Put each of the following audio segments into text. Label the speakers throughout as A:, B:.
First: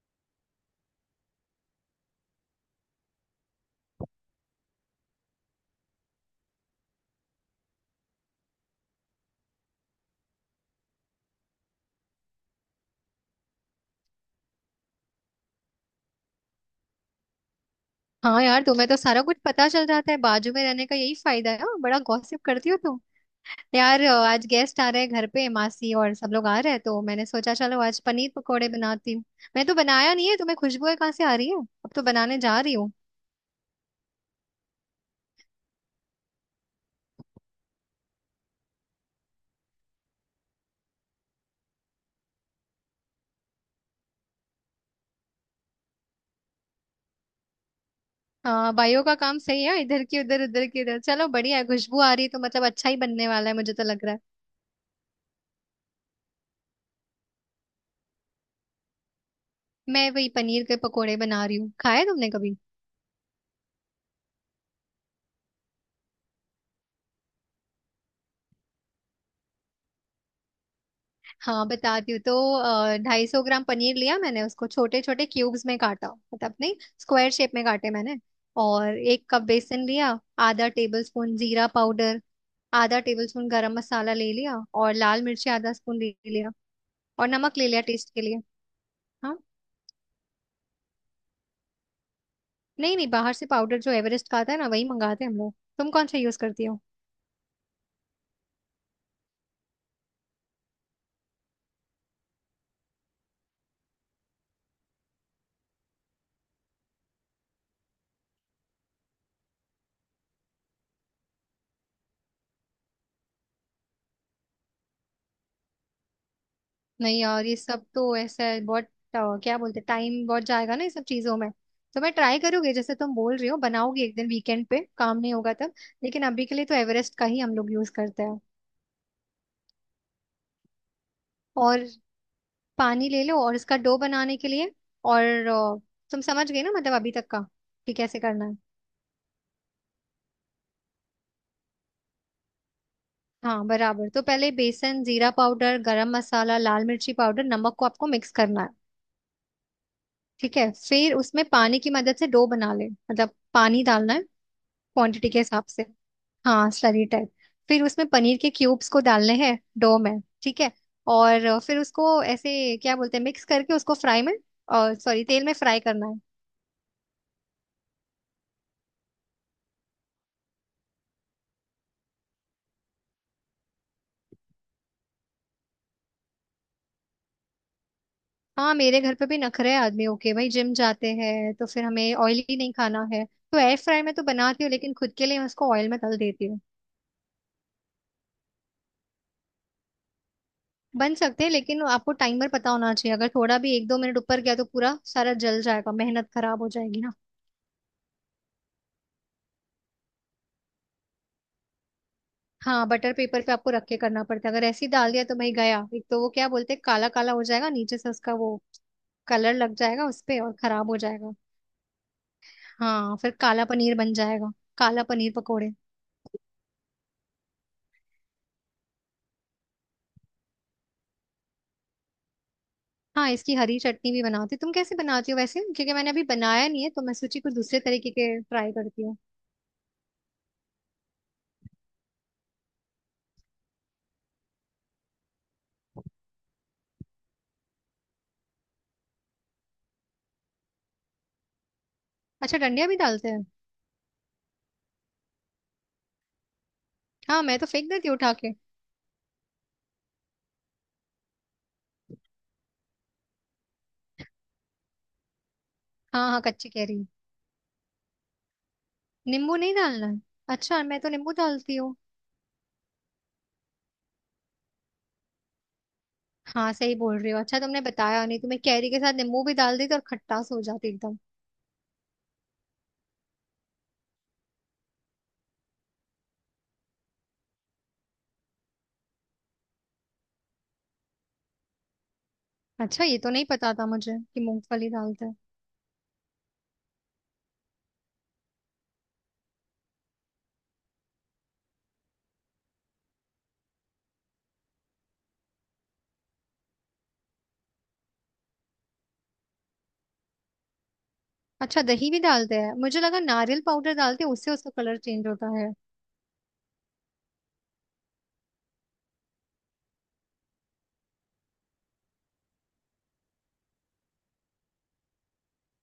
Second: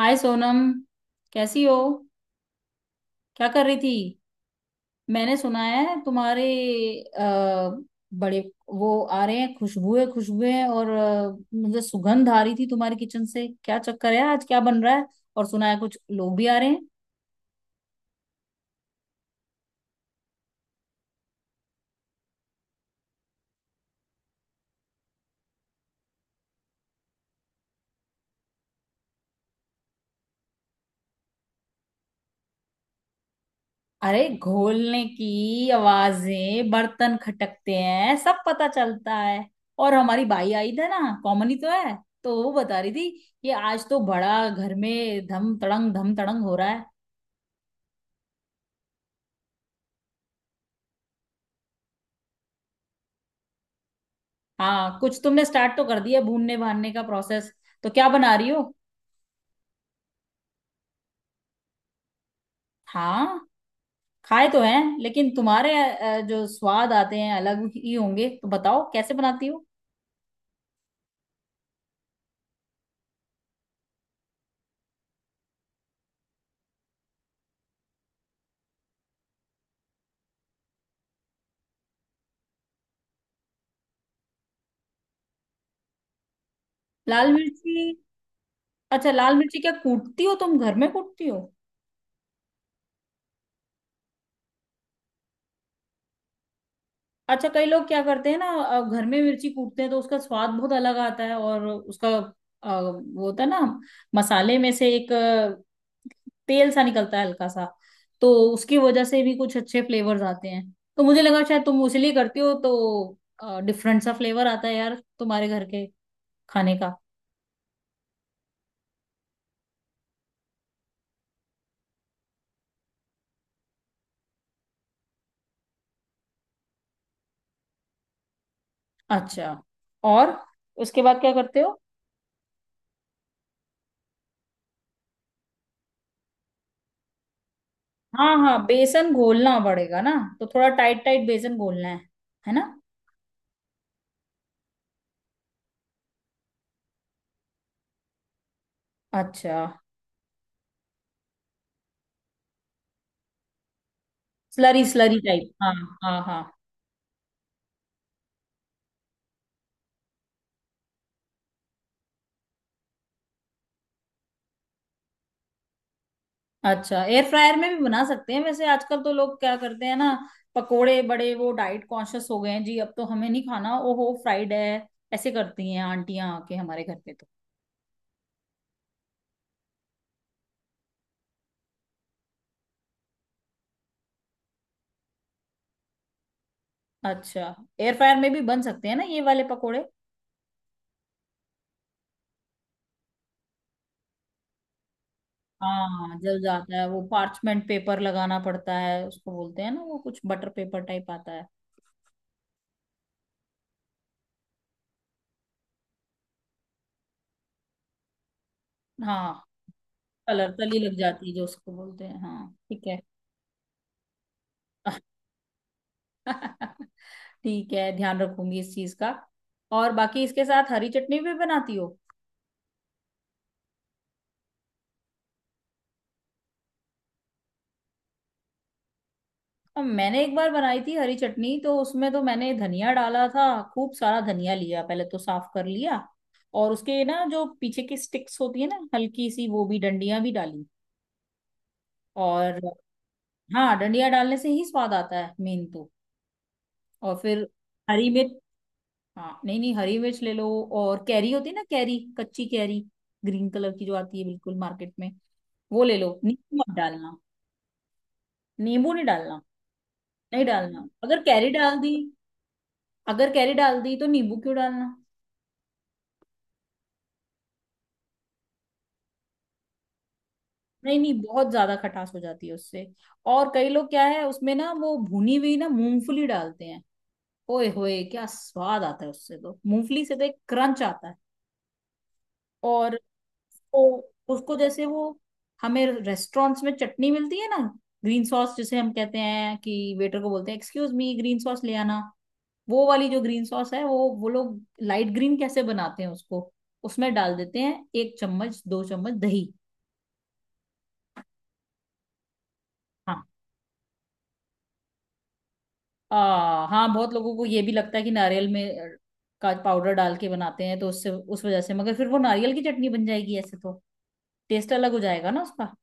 A: हाय सोनम। कैसी हो। क्या कर रही थी। मैंने सुना है तुम्हारे आ, बड़े वो आ रहे हैं। खुशबुए खुशबुए और मुझे सुगंध आ रही थी तुम्हारे किचन से। क्या चक्कर है आज। क्या बन रहा है। और सुना है कुछ लोग भी आ रहे हैं।
B: हाँ यार तुम्हें तो सारा कुछ पता चल जाता है, बाजू में रहने का यही फायदा है। हाँ, बड़ा गॉसिप करती हो तुम। यार आज गेस्ट आ रहे हैं घर पे, मासी और सब लोग आ रहे हैं तो मैंने सोचा चलो आज पनीर पकोड़े बनाती हूँ। मैं तो बनाया नहीं है, तुम्हें खुशबू है कहाँ से आ रही है? अब तो बनाने जा रही हूँ।
A: अरे घोलने की आवाजें बर्तन खटकते हैं सब पता चलता है। और हमारी बाई आई थी ना कॉमन ही तो है। तो वो बता रही थी कि आज तो बड़ा घर में धम तड़ंग हो रहा है।
B: हाँ, भाइयों का काम सही है, इधर की उधर उधर की उधर। चलो बढ़िया है, खुशबू आ रही है तो मतलब अच्छा ही बनने वाला है, मुझे तो लग रहा है।
A: हाँ कुछ तुमने स्टार्ट तो कर दिया भूनने भानने का प्रोसेस। तो क्या बना रही हो।
B: मैं वही पनीर के पकोड़े बना रही हूँ। खाए तुमने कभी?
A: हाँ खाए तो हैं, लेकिन तुम्हारे जो स्वाद आते हैं अलग ही होंगे। तो बताओ कैसे बनाती हो।
B: हाँ बताती हूँ तो। 250 ग्राम पनीर लिया, मैंने उसको छोटे छोटे क्यूब्स में काटा, मतलब नहीं, स्क्वायर शेप में काटे मैंने। और एक कप बेसन लिया, आधा टेबल स्पून जीरा पाउडर, आधा टेबल स्पून गरम मसाला ले लिया, और लाल मिर्ची आधा स्पून ले लिया, और
A: लाल
B: नमक ले
A: मिर्ची।
B: लिया टेस्ट के लिए।
A: अच्छा लाल
B: हाँ,
A: मिर्ची क्या कूटती हो, तुम घर में कूटती हो।
B: नहीं नहीं, बाहर से पाउडर जो एवरेस्ट का आता है ना, वही मंगाते हैं हम लोग। तुम कौन सा यूज करती हो?
A: अच्छा कई लोग क्या करते हैं ना, घर में मिर्ची कूटते हैं तो उसका स्वाद बहुत अलग आता है। और उसका वो होता है ना, मसाले में से एक तेल सा निकलता है हल्का सा। तो उसकी वजह से भी कुछ अच्छे फ्लेवर्स आते हैं। तो मुझे लगा शायद तुम उसी लिए करती हो तो डिफरेंट सा फ्लेवर आता है यार तुम्हारे घर के खाने का।
B: नहीं यार ये सब तो ऐसा है, बहुत क्या बोलते, टाइम बहुत जाएगा ना ये सब चीजों में। तो मैं ट्राई करूंगी जैसे तुम बोल रही हो, बनाओगी एक दिन वीकेंड पे, काम नहीं होगा तब। लेकिन अभी के लिए तो एवरेस्ट का ही हम लोग यूज करते हैं।
A: अच्छा। और उसके बाद क्या करते हो।
B: और पानी ले लो और इसका डो बनाने के लिए। और तुम समझ गए ना मतलब अभी तक का, कि कैसे
A: हाँ
B: करना है?
A: हाँ बेसन घोलना पड़ेगा ना। तो थोड़ा टाइट टाइट बेसन घोलना है। है ना।
B: हाँ बराबर। तो पहले बेसन, जीरा पाउडर, गरम मसाला, लाल मिर्ची पाउडर, नमक को आपको मिक्स करना है।
A: अच्छा।
B: ठीक है, फिर उसमें पानी की मदद से डो बना ले, मतलब पानी डालना है
A: स्लरी स्लरी
B: क्वांटिटी के
A: टाइप।
B: हिसाब
A: हाँ।
B: से।
A: हाँ हाँ।
B: हाँ स्लरी टाइप। फिर उसमें पनीर के क्यूब्स को डालने हैं डो में, ठीक है। और फिर उसको ऐसे क्या बोलते हैं, मिक्स करके उसको फ्राई में, और सॉरी तेल में फ्राई करना है।
A: अच्छा एयर फ्रायर में भी बना सकते हैं वैसे, आजकल तो लोग क्या करते हैं ना। पकोड़े बड़े, वो डाइट कॉन्शियस हो गए हैं जी। अब तो हमें नहीं खाना, ओहो फ्राइड है। ऐसे करती हैं आंटियां आके हमारे घर पे तो।
B: हाँ, मेरे घर पे भी नखरे हैं आदमी। ओके भाई जिम जाते हैं तो फिर हमें ऑयली नहीं खाना है। तो एयर फ्राई में तो बनाती हूँ, लेकिन खुद के लिए मैं उसको ऑयल में तल देती हूँ।
A: अच्छा एयर फ्रायर में भी बन सकते हैं ना ये वाले पकोड़े।
B: बन सकते हैं, लेकिन आपको टाइमर पता होना चाहिए, अगर थोड़ा भी एक दो मिनट ऊपर गया तो पूरा सारा जल जाएगा,
A: हाँ
B: मेहनत
A: जल
B: खराब हो
A: जाता है वो।
B: जाएगी ना।
A: पार्चमेंट पेपर लगाना पड़ता है उसको। बोलते हैं ना, वो कुछ बटर पेपर टाइप आता है।
B: हाँ, बटर पेपर पे आपको रख के करना पड़ता है, अगर ऐसे ही डाल दिया तो भाई गया। एक तो वो क्या बोलते हैं, काला काला हो जाएगा नीचे से, उसका वो
A: हाँ।
B: कलर लग जाएगा उस पे
A: कलर
B: और
A: तली
B: खराब
A: लग
B: हो
A: जाती
B: जाएगा।
A: है जो उसको बोलते हैं। हाँ ठीक है।
B: हाँ फिर काला पनीर बन जाएगा। काला पनीर पकोड़े।
A: ठीक है, ध्यान रखूंगी इस चीज का। और बाकी इसके साथ हरी चटनी भी बनाती हो।
B: हाँ इसकी हरी चटनी भी बनाती हूँ। तुम कैसे बनाती हो वैसे? क्योंकि मैंने अभी बनाया नहीं है तो मैं सोची कुछ दूसरे तरीके के ट्राई करती हूँ।
A: अब मैंने एक बार बनाई थी हरी चटनी तो उसमें तो मैंने धनिया डाला था। खूब सारा धनिया लिया, पहले तो साफ कर लिया। और उसके ना जो पीछे की स्टिक्स होती है ना हल्की सी, वो भी डंडियां भी डाली।
B: अच्छा,
A: और
B: डंडिया भी डालते हैं?
A: हाँ डंडियां डालने से ही स्वाद आता है मेन तो। और
B: हाँ
A: फिर
B: मैं तो फेंक देती
A: हरी
B: हूँ उठा
A: मिर्च।
B: के।
A: हाँ। नहीं नहीं, हरी मिर्च ले लो। और कैरी होती है ना, कैरी, कच्ची कैरी, ग्रीन कलर की जो आती है बिल्कुल मार्केट में। वो ले लो।
B: हाँ हाँ
A: नींबू
B: कच्ची
A: मत
B: कह रही।
A: डालना। नींबू नहीं डालना।
B: नींबू नहीं डालना है?
A: नहीं
B: अच्छा
A: डालना
B: मैं तो
A: अगर
B: नींबू
A: कैरी
B: डालती
A: डाल
B: हूँ।
A: दी। अगर कैरी डाल दी तो नींबू क्यों डालना।
B: हाँ सही बोल रही हो। अच्छा तुमने बताया नहीं, तुम्हें कैरी के साथ नींबू भी डाल दी तो और खट्टास हो जाती
A: नहीं नहीं,
B: एकदम।
A: बहुत ज्यादा खटास हो जाती है उससे। और कई लोग क्या है, उसमें ना वो भुनी हुई ना मूंगफली डालते हैं। ओए होए, क्या स्वाद आता है उससे, तो मूंगफली से तो एक क्रंच आता है। और
B: अच्छा, ये तो नहीं पता था
A: उसको,
B: मुझे कि
A: उसको जैसे
B: मूंगफली
A: वो,
B: डालते हैं।
A: हमें रेस्टोरेंट्स में चटनी मिलती है ना, ग्रीन सॉस जिसे हम कहते हैं कि वेटर को बोलते हैं एक्सक्यूज मी ग्रीन सॉस ले आना। वो वाली जो ग्रीन सॉस है, वो लोग लाइट ग्रीन कैसे बनाते हैं उसको। उसमें डाल देते हैं एक चम्मच दो चम्मच दही।
B: अच्छा, दही भी डालते हैं? मुझे लगा
A: हाँ।
B: नारियल पाउडर डालते हैं उससे, उसका कलर चेंज होता है।
A: हाँ बहुत लोगों को ये भी लगता है कि नारियल में का पाउडर डाल के बनाते हैं तो उससे, उस वजह से। मगर फिर वो नारियल की चटनी बन जाएगी ऐसे तो। टेस्ट अलग हो जाएगा ना उसका।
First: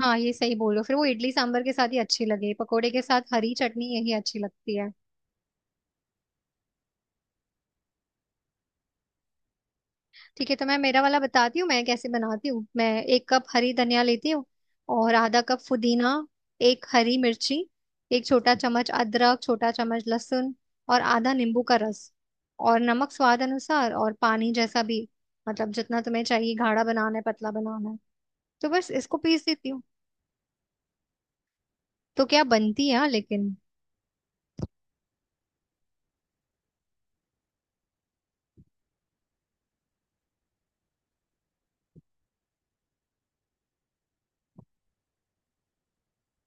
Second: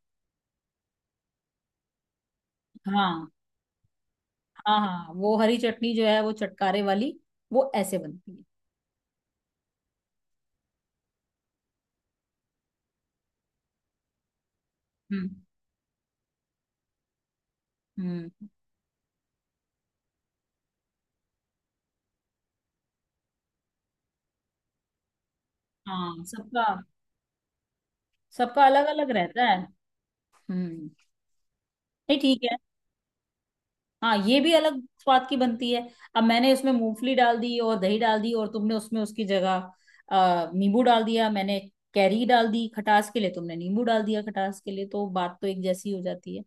B: हाँ ये सही बोलो, फिर वो इडली सांभर के साथ ही अच्छी लगे, पकोड़े के
A: हाँ।
B: साथ हरी चटनी यही अच्छी लगती
A: हाँ
B: है।
A: हाँ, वो हरी चटनी जो है वो चटकारे वाली, वो ऐसे बनती है।
B: ठीक है तो मैं मेरा वाला बताती हूँ, मैं कैसे बनाती हूँ। मैं एक कप हरी धनिया लेती हूँ, और
A: हम्म।
B: आधा कप पुदीना, एक हरी मिर्ची, एक
A: हम्म।
B: छोटा चम्मच अदरक, छोटा चम्मच लहसुन, और आधा नींबू का रस, और नमक स्वाद अनुसार, और पानी जैसा भी। मतलब जितना
A: हाँ,
B: तुम्हें चाहिए,
A: सबका
B: गाढ़ा बनाना है पतला बनाना है।
A: सबका
B: तो
A: अलग
B: बस
A: अलग
B: इसको
A: रहता
B: पीस
A: है।
B: देती हूँ।
A: हम्म। नहीं
B: तो क्या
A: ठीक है।
B: बनती है हाँ, लेकिन।
A: हाँ ये भी अलग स्वाद की बनती है। अब मैंने उसमें मूंगफली डाल दी और दही डाल दी, और तुमने उसमें उसकी जगह नींबू डाल दिया। मैंने कैरी डाल दी खटास के लिए, तुमने नींबू डाल दिया खटास के लिए, तो बात तो एक जैसी हो जाती है।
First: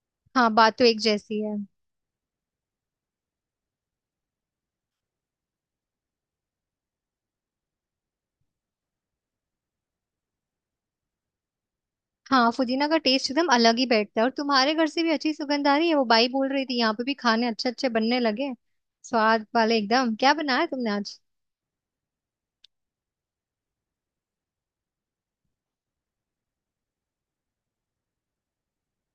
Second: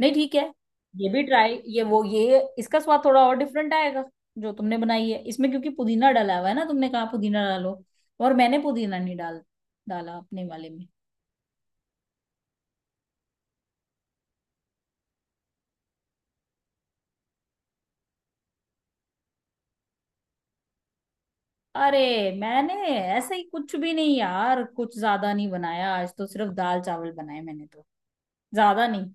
A: नहीं ठीक है।
B: हाँ, बात तो एक
A: ये भी
B: जैसी है।
A: ट्राई, ये वो, ये इसका स्वाद थोड़ा और डिफरेंट आएगा जो तुमने बनाई है इसमें, क्योंकि पुदीना डाला हुआ है ना, तुमने कहा पुदीना डालो, और मैंने पुदीना नहीं डाला अपने वाले में।
B: हाँ पुदीना का टेस्ट एकदम अलग ही बैठता है। और तुम्हारे घर से भी अच्छी सुगंध आ रही है, वो बाई बोल रही थी यहाँ पे भी खाने अच्छे अच्छे बनने लगे हैं। स्वाद वाले एकदम। क्या बनाया तुमने आज?
A: अरे मैंने ऐसे ही, कुछ भी नहीं यार, कुछ ज्यादा नहीं बनाया आज तो। सिर्फ दाल चावल बनाए मैंने तो, ज्यादा नहीं।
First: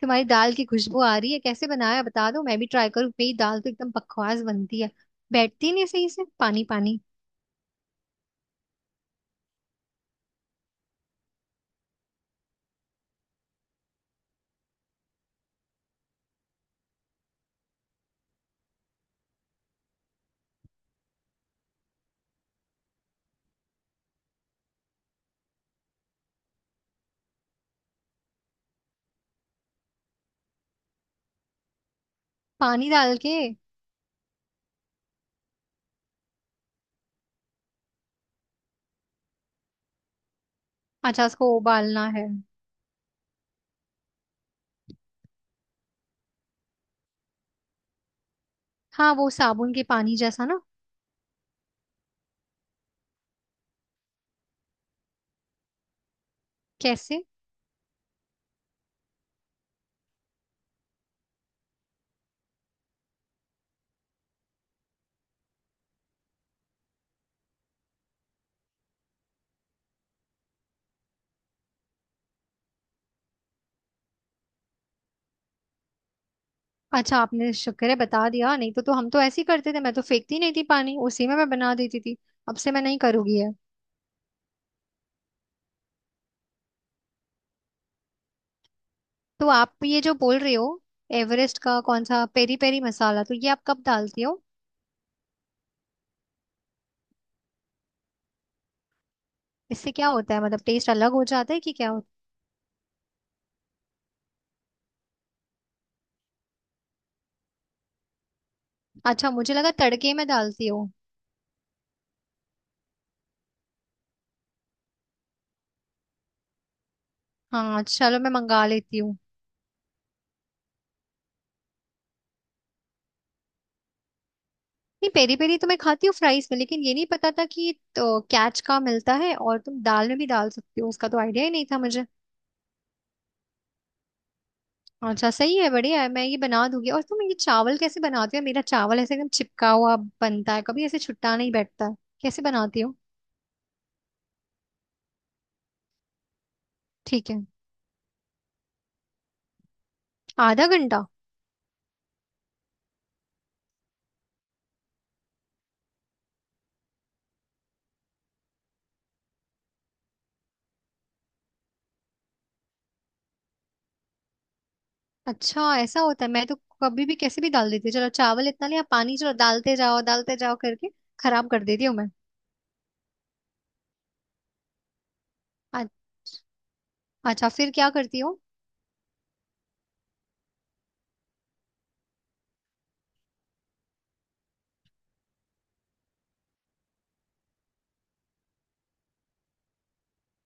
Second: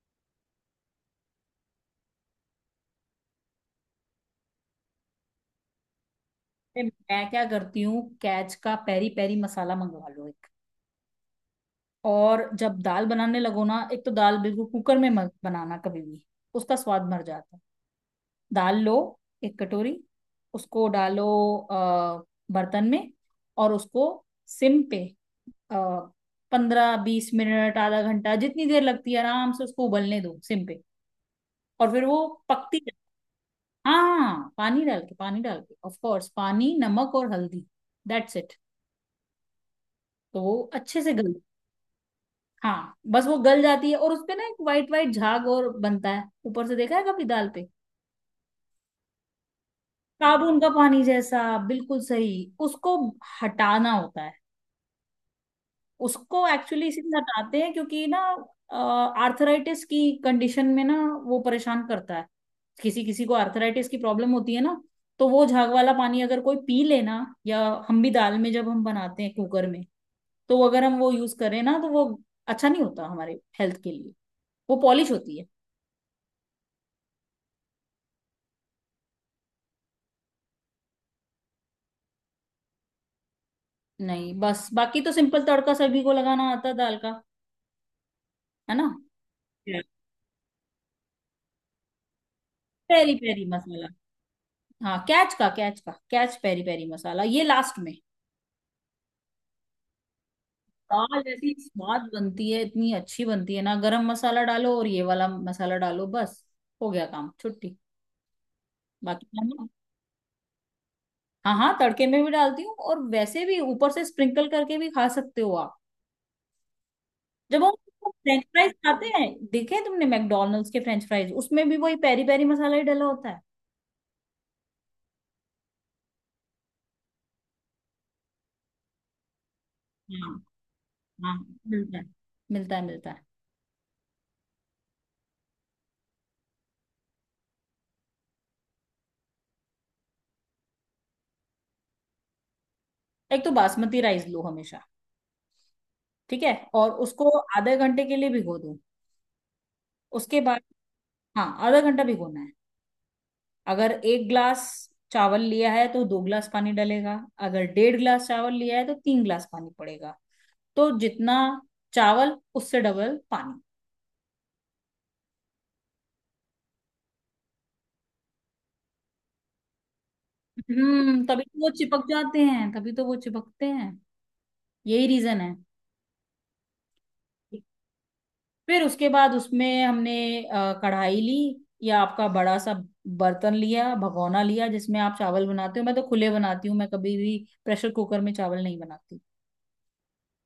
B: तुम्हारी दाल की खुशबू आ रही है, कैसे बनाया बता दो मैं भी ट्राई करूँ। मेरी दाल तो एकदम बकवास बनती है, बैठती नहीं सही से, पानी
A: ए,
B: पानी।
A: मैं क्या करती हूँ, कैच का पेरी पेरी मसाला मंगवा लो एक। और जब दाल बनाने लगो ना, एक तो दाल बिल्कुल कुकर में मत बनाना कभी भी, उसका स्वाद मर जाता है। दाल लो एक कटोरी, उसको डालो अ, बर्तन में, और उसको सिम पे 15-20 मिनट आधा घंटा जितनी देर लगती है आराम से उसको उबलने दो सिम पे। और फिर वो पकती।
B: पानी डाल के?
A: हाँ पानी डाल के, पानी डाल के, ऑफ कोर्स पानी, नमक और हल्दी। That's it. तो वो अच्छे से
B: अच्छा
A: गल।
B: उसको उबालना है।
A: हाँ बस वो गल जाती है, और उसपे ना एक वाइट वाइट झाग और बनता है ऊपर से, देखा है कभी दाल पे।
B: हाँ वो साबुन के पानी जैसा
A: साबुन
B: ना।
A: का पानी जैसा, बिल्कुल सही। उसको हटाना होता है उसको, एक्चुअली इसीलिए
B: कैसे?
A: हटाते हैं क्योंकि ना, आर्थराइटिस की कंडीशन में ना वो परेशान करता है। किसी किसी को आर्थराइटिस की प्रॉब्लम होती है ना, तो वो झाग वाला पानी अगर कोई पी लेना, या हम भी दाल में जब हम बनाते हैं कुकर में, तो अगर हम वो यूज करें ना तो वो अच्छा नहीं होता हमारे हेल्थ के लिए। वो पॉलिश होती है।
B: अच्छा आपने शुक्र है बता दिया, नहीं तो तो हम तो ऐसे ही करते थे, मैं तो फेंकती नहीं थी पानी, उसी में मैं बना देती थी। अब से मैं नहीं करूंगी ये।
A: नहीं बस, बाकी तो सिंपल तड़का सभी को लगाना आता है दाल का। है ना।
B: तो
A: Yeah.
B: आप ये जो बोल रहे हो एवरेस्ट का कौन सा पेरी पेरी
A: पेरी
B: मसाला? तो
A: पेरी
B: ये आप कब
A: मसाला।
B: डालती हो?
A: हाँ कैच पेरी पेरी मसाला ये लास्ट में।
B: इससे क्या होता है, मतलब टेस्ट अलग
A: दाल
B: हो
A: ऐसी
B: जाता है कि क्या
A: स्वाद
B: होता
A: बनती है, इतनी अच्छी बनती है ना, गरम मसाला डालो और ये वाला मसाला डालो, बस हो गया काम छुट्टी।
B: है?
A: बाकी
B: अच्छा मुझे लगा तड़के में डालती हो।
A: हाँ हाँ तड़के में भी डालती हूँ, और वैसे भी ऊपर से स्प्रिंकल करके भी खा सकते हो आप। जब हम
B: हाँ चलो मैं
A: फ्रेंच
B: मंगा
A: फ्राइज
B: लेती
A: खाते
B: हूँ।
A: हैं, देखे हैं तुमने मैकडोनल्ड्स के फ्रेंच फ्राइज, उसमें भी वही पेरी पेरी मसाला ही डाला होता
B: नहीं, पेरी पेरी तो मैं खाती हूँ फ्राइज में, लेकिन ये नहीं पता था कि तो कैच का मिलता है और तुम दाल में
A: है।
B: भी डाल सकती हो, उसका तो
A: हाँ
B: आइडिया ही नहीं था
A: मिलता है,
B: मुझे।
A: मिलता है मिलता है।
B: अच्छा सही है बढ़िया है, मैं ये बना दूंगी। और तुम ये चावल कैसे बनाती हो? मेरा चावल ऐसे एकदम चिपका हुआ बनता है, कभी ऐसे छुट्टा नहीं बैठता है। कैसे बनाती हो?
A: एक तो बासमती राइस लो हमेशा, ठीक है। और
B: ठीक
A: उसको
B: है।
A: आधे घंटे के लिए भिगो दो, उसके बाद।
B: आधा घंटा?
A: हाँ आधा घंटा भिगोना है। अगर 1 ग्लास चावल लिया है तो 2 ग्लास पानी डलेगा। अगर डेढ़ ग्लास चावल लिया है तो 3 ग्लास पानी पड़ेगा। तो जितना चावल उससे डबल पानी।
B: अच्छा ऐसा होता है, मैं तो कभी भी कैसे भी डाल देती हूँ, चलो चावल इतना लिया, पानी चलो डालते जाओ करके
A: तभी
B: खराब
A: तो
B: कर
A: वो
B: देती हूँ
A: चिपक
B: मैं।
A: जाते हैं, तभी तो वो चिपकते हैं, यही रीजन है।
B: अ- अच्छा फिर क्या करती हूँ?
A: फिर उसके बाद उसमें हमने कढ़ाई ली, या आपका बड़ा सा बर्तन लिया, भगोना लिया, जिसमें आप चावल बनाते हो। मैं तो खुले बनाती हूँ, मैं कभी भी प्रेशर कुकर में चावल नहीं बनाती।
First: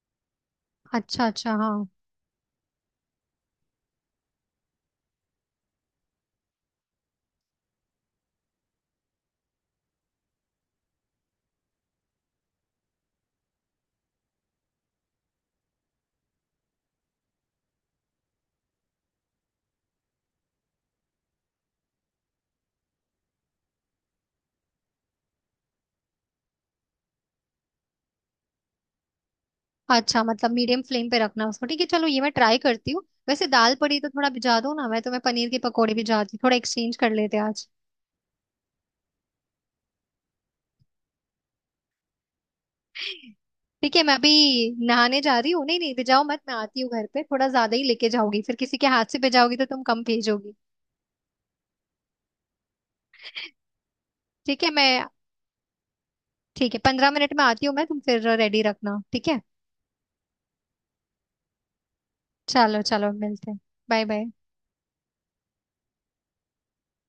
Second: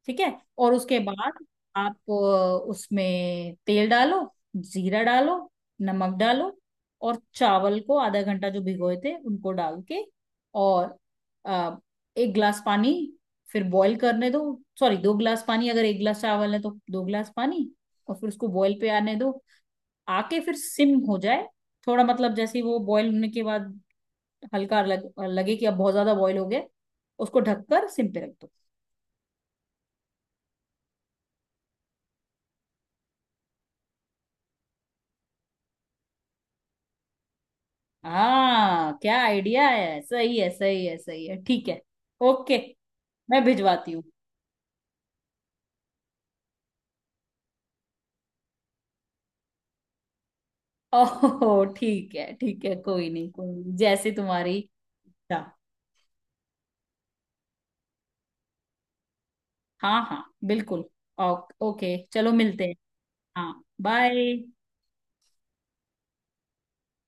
A: ठीक है। और उसके
B: अच्छा
A: बाद
B: अच्छा हाँ।
A: आप उसमें तेल डालो, जीरा डालो, नमक डालो, और चावल को आधा घंटा जो भिगोए थे उनको डाल के, और अ, 1 गिलास पानी, फिर बॉईल करने दो। सॉरी, 2 गिलास पानी, अगर 1 गिलास चावल है तो 2 गिलास पानी। और फिर उसको बॉईल पे आने दो, आके फिर सिम हो जाए थोड़ा। मतलब जैसे ही वो बॉईल होने के बाद हल्का लगे कि अब बहुत ज्यादा बॉईल हो गया, उसको ढककर सिम पे रख दो।
B: अच्छा मतलब मीडियम फ्लेम पे रखना उसको, ठीक है चलो ये मैं ट्राई करती हूँ। वैसे दाल पड़ी तो थोड़ा भिजा दो ना, मैं तो मैं पनीर के पकौड़े भिजाती हूँ। थोड़ा एक्सचेंज कर लेते हैं आज।
A: हाँ क्या आइडिया है, सही है सही है सही है, ठीक है। ओके, मैं भिजवाती
B: ठीक है
A: हूँ।
B: मैं अभी नहाने जा रही हूँ। नहीं नहीं भिजाओ मत, मैं आती हूँ घर पे, थोड़ा ज्यादा ही लेके जाओगी, फिर किसी के हाथ से भिजाओगी तो तुम कम भेजोगी।
A: ओहो ठीक है ठीक है, कोई नहीं कोई नहीं, जैसे तुम्हारी
B: ठीक है मैं।
A: इच्छा।
B: ठीक है 15 मिनट में आती हूँ मैं, तुम फिर रेडी रखना ठीक है?
A: हाँ हाँ बिल्कुल। ओके चलो मिलते हैं।
B: चलो चलो मिलते
A: हाँ
B: हैं। Bye bye.
A: बाय।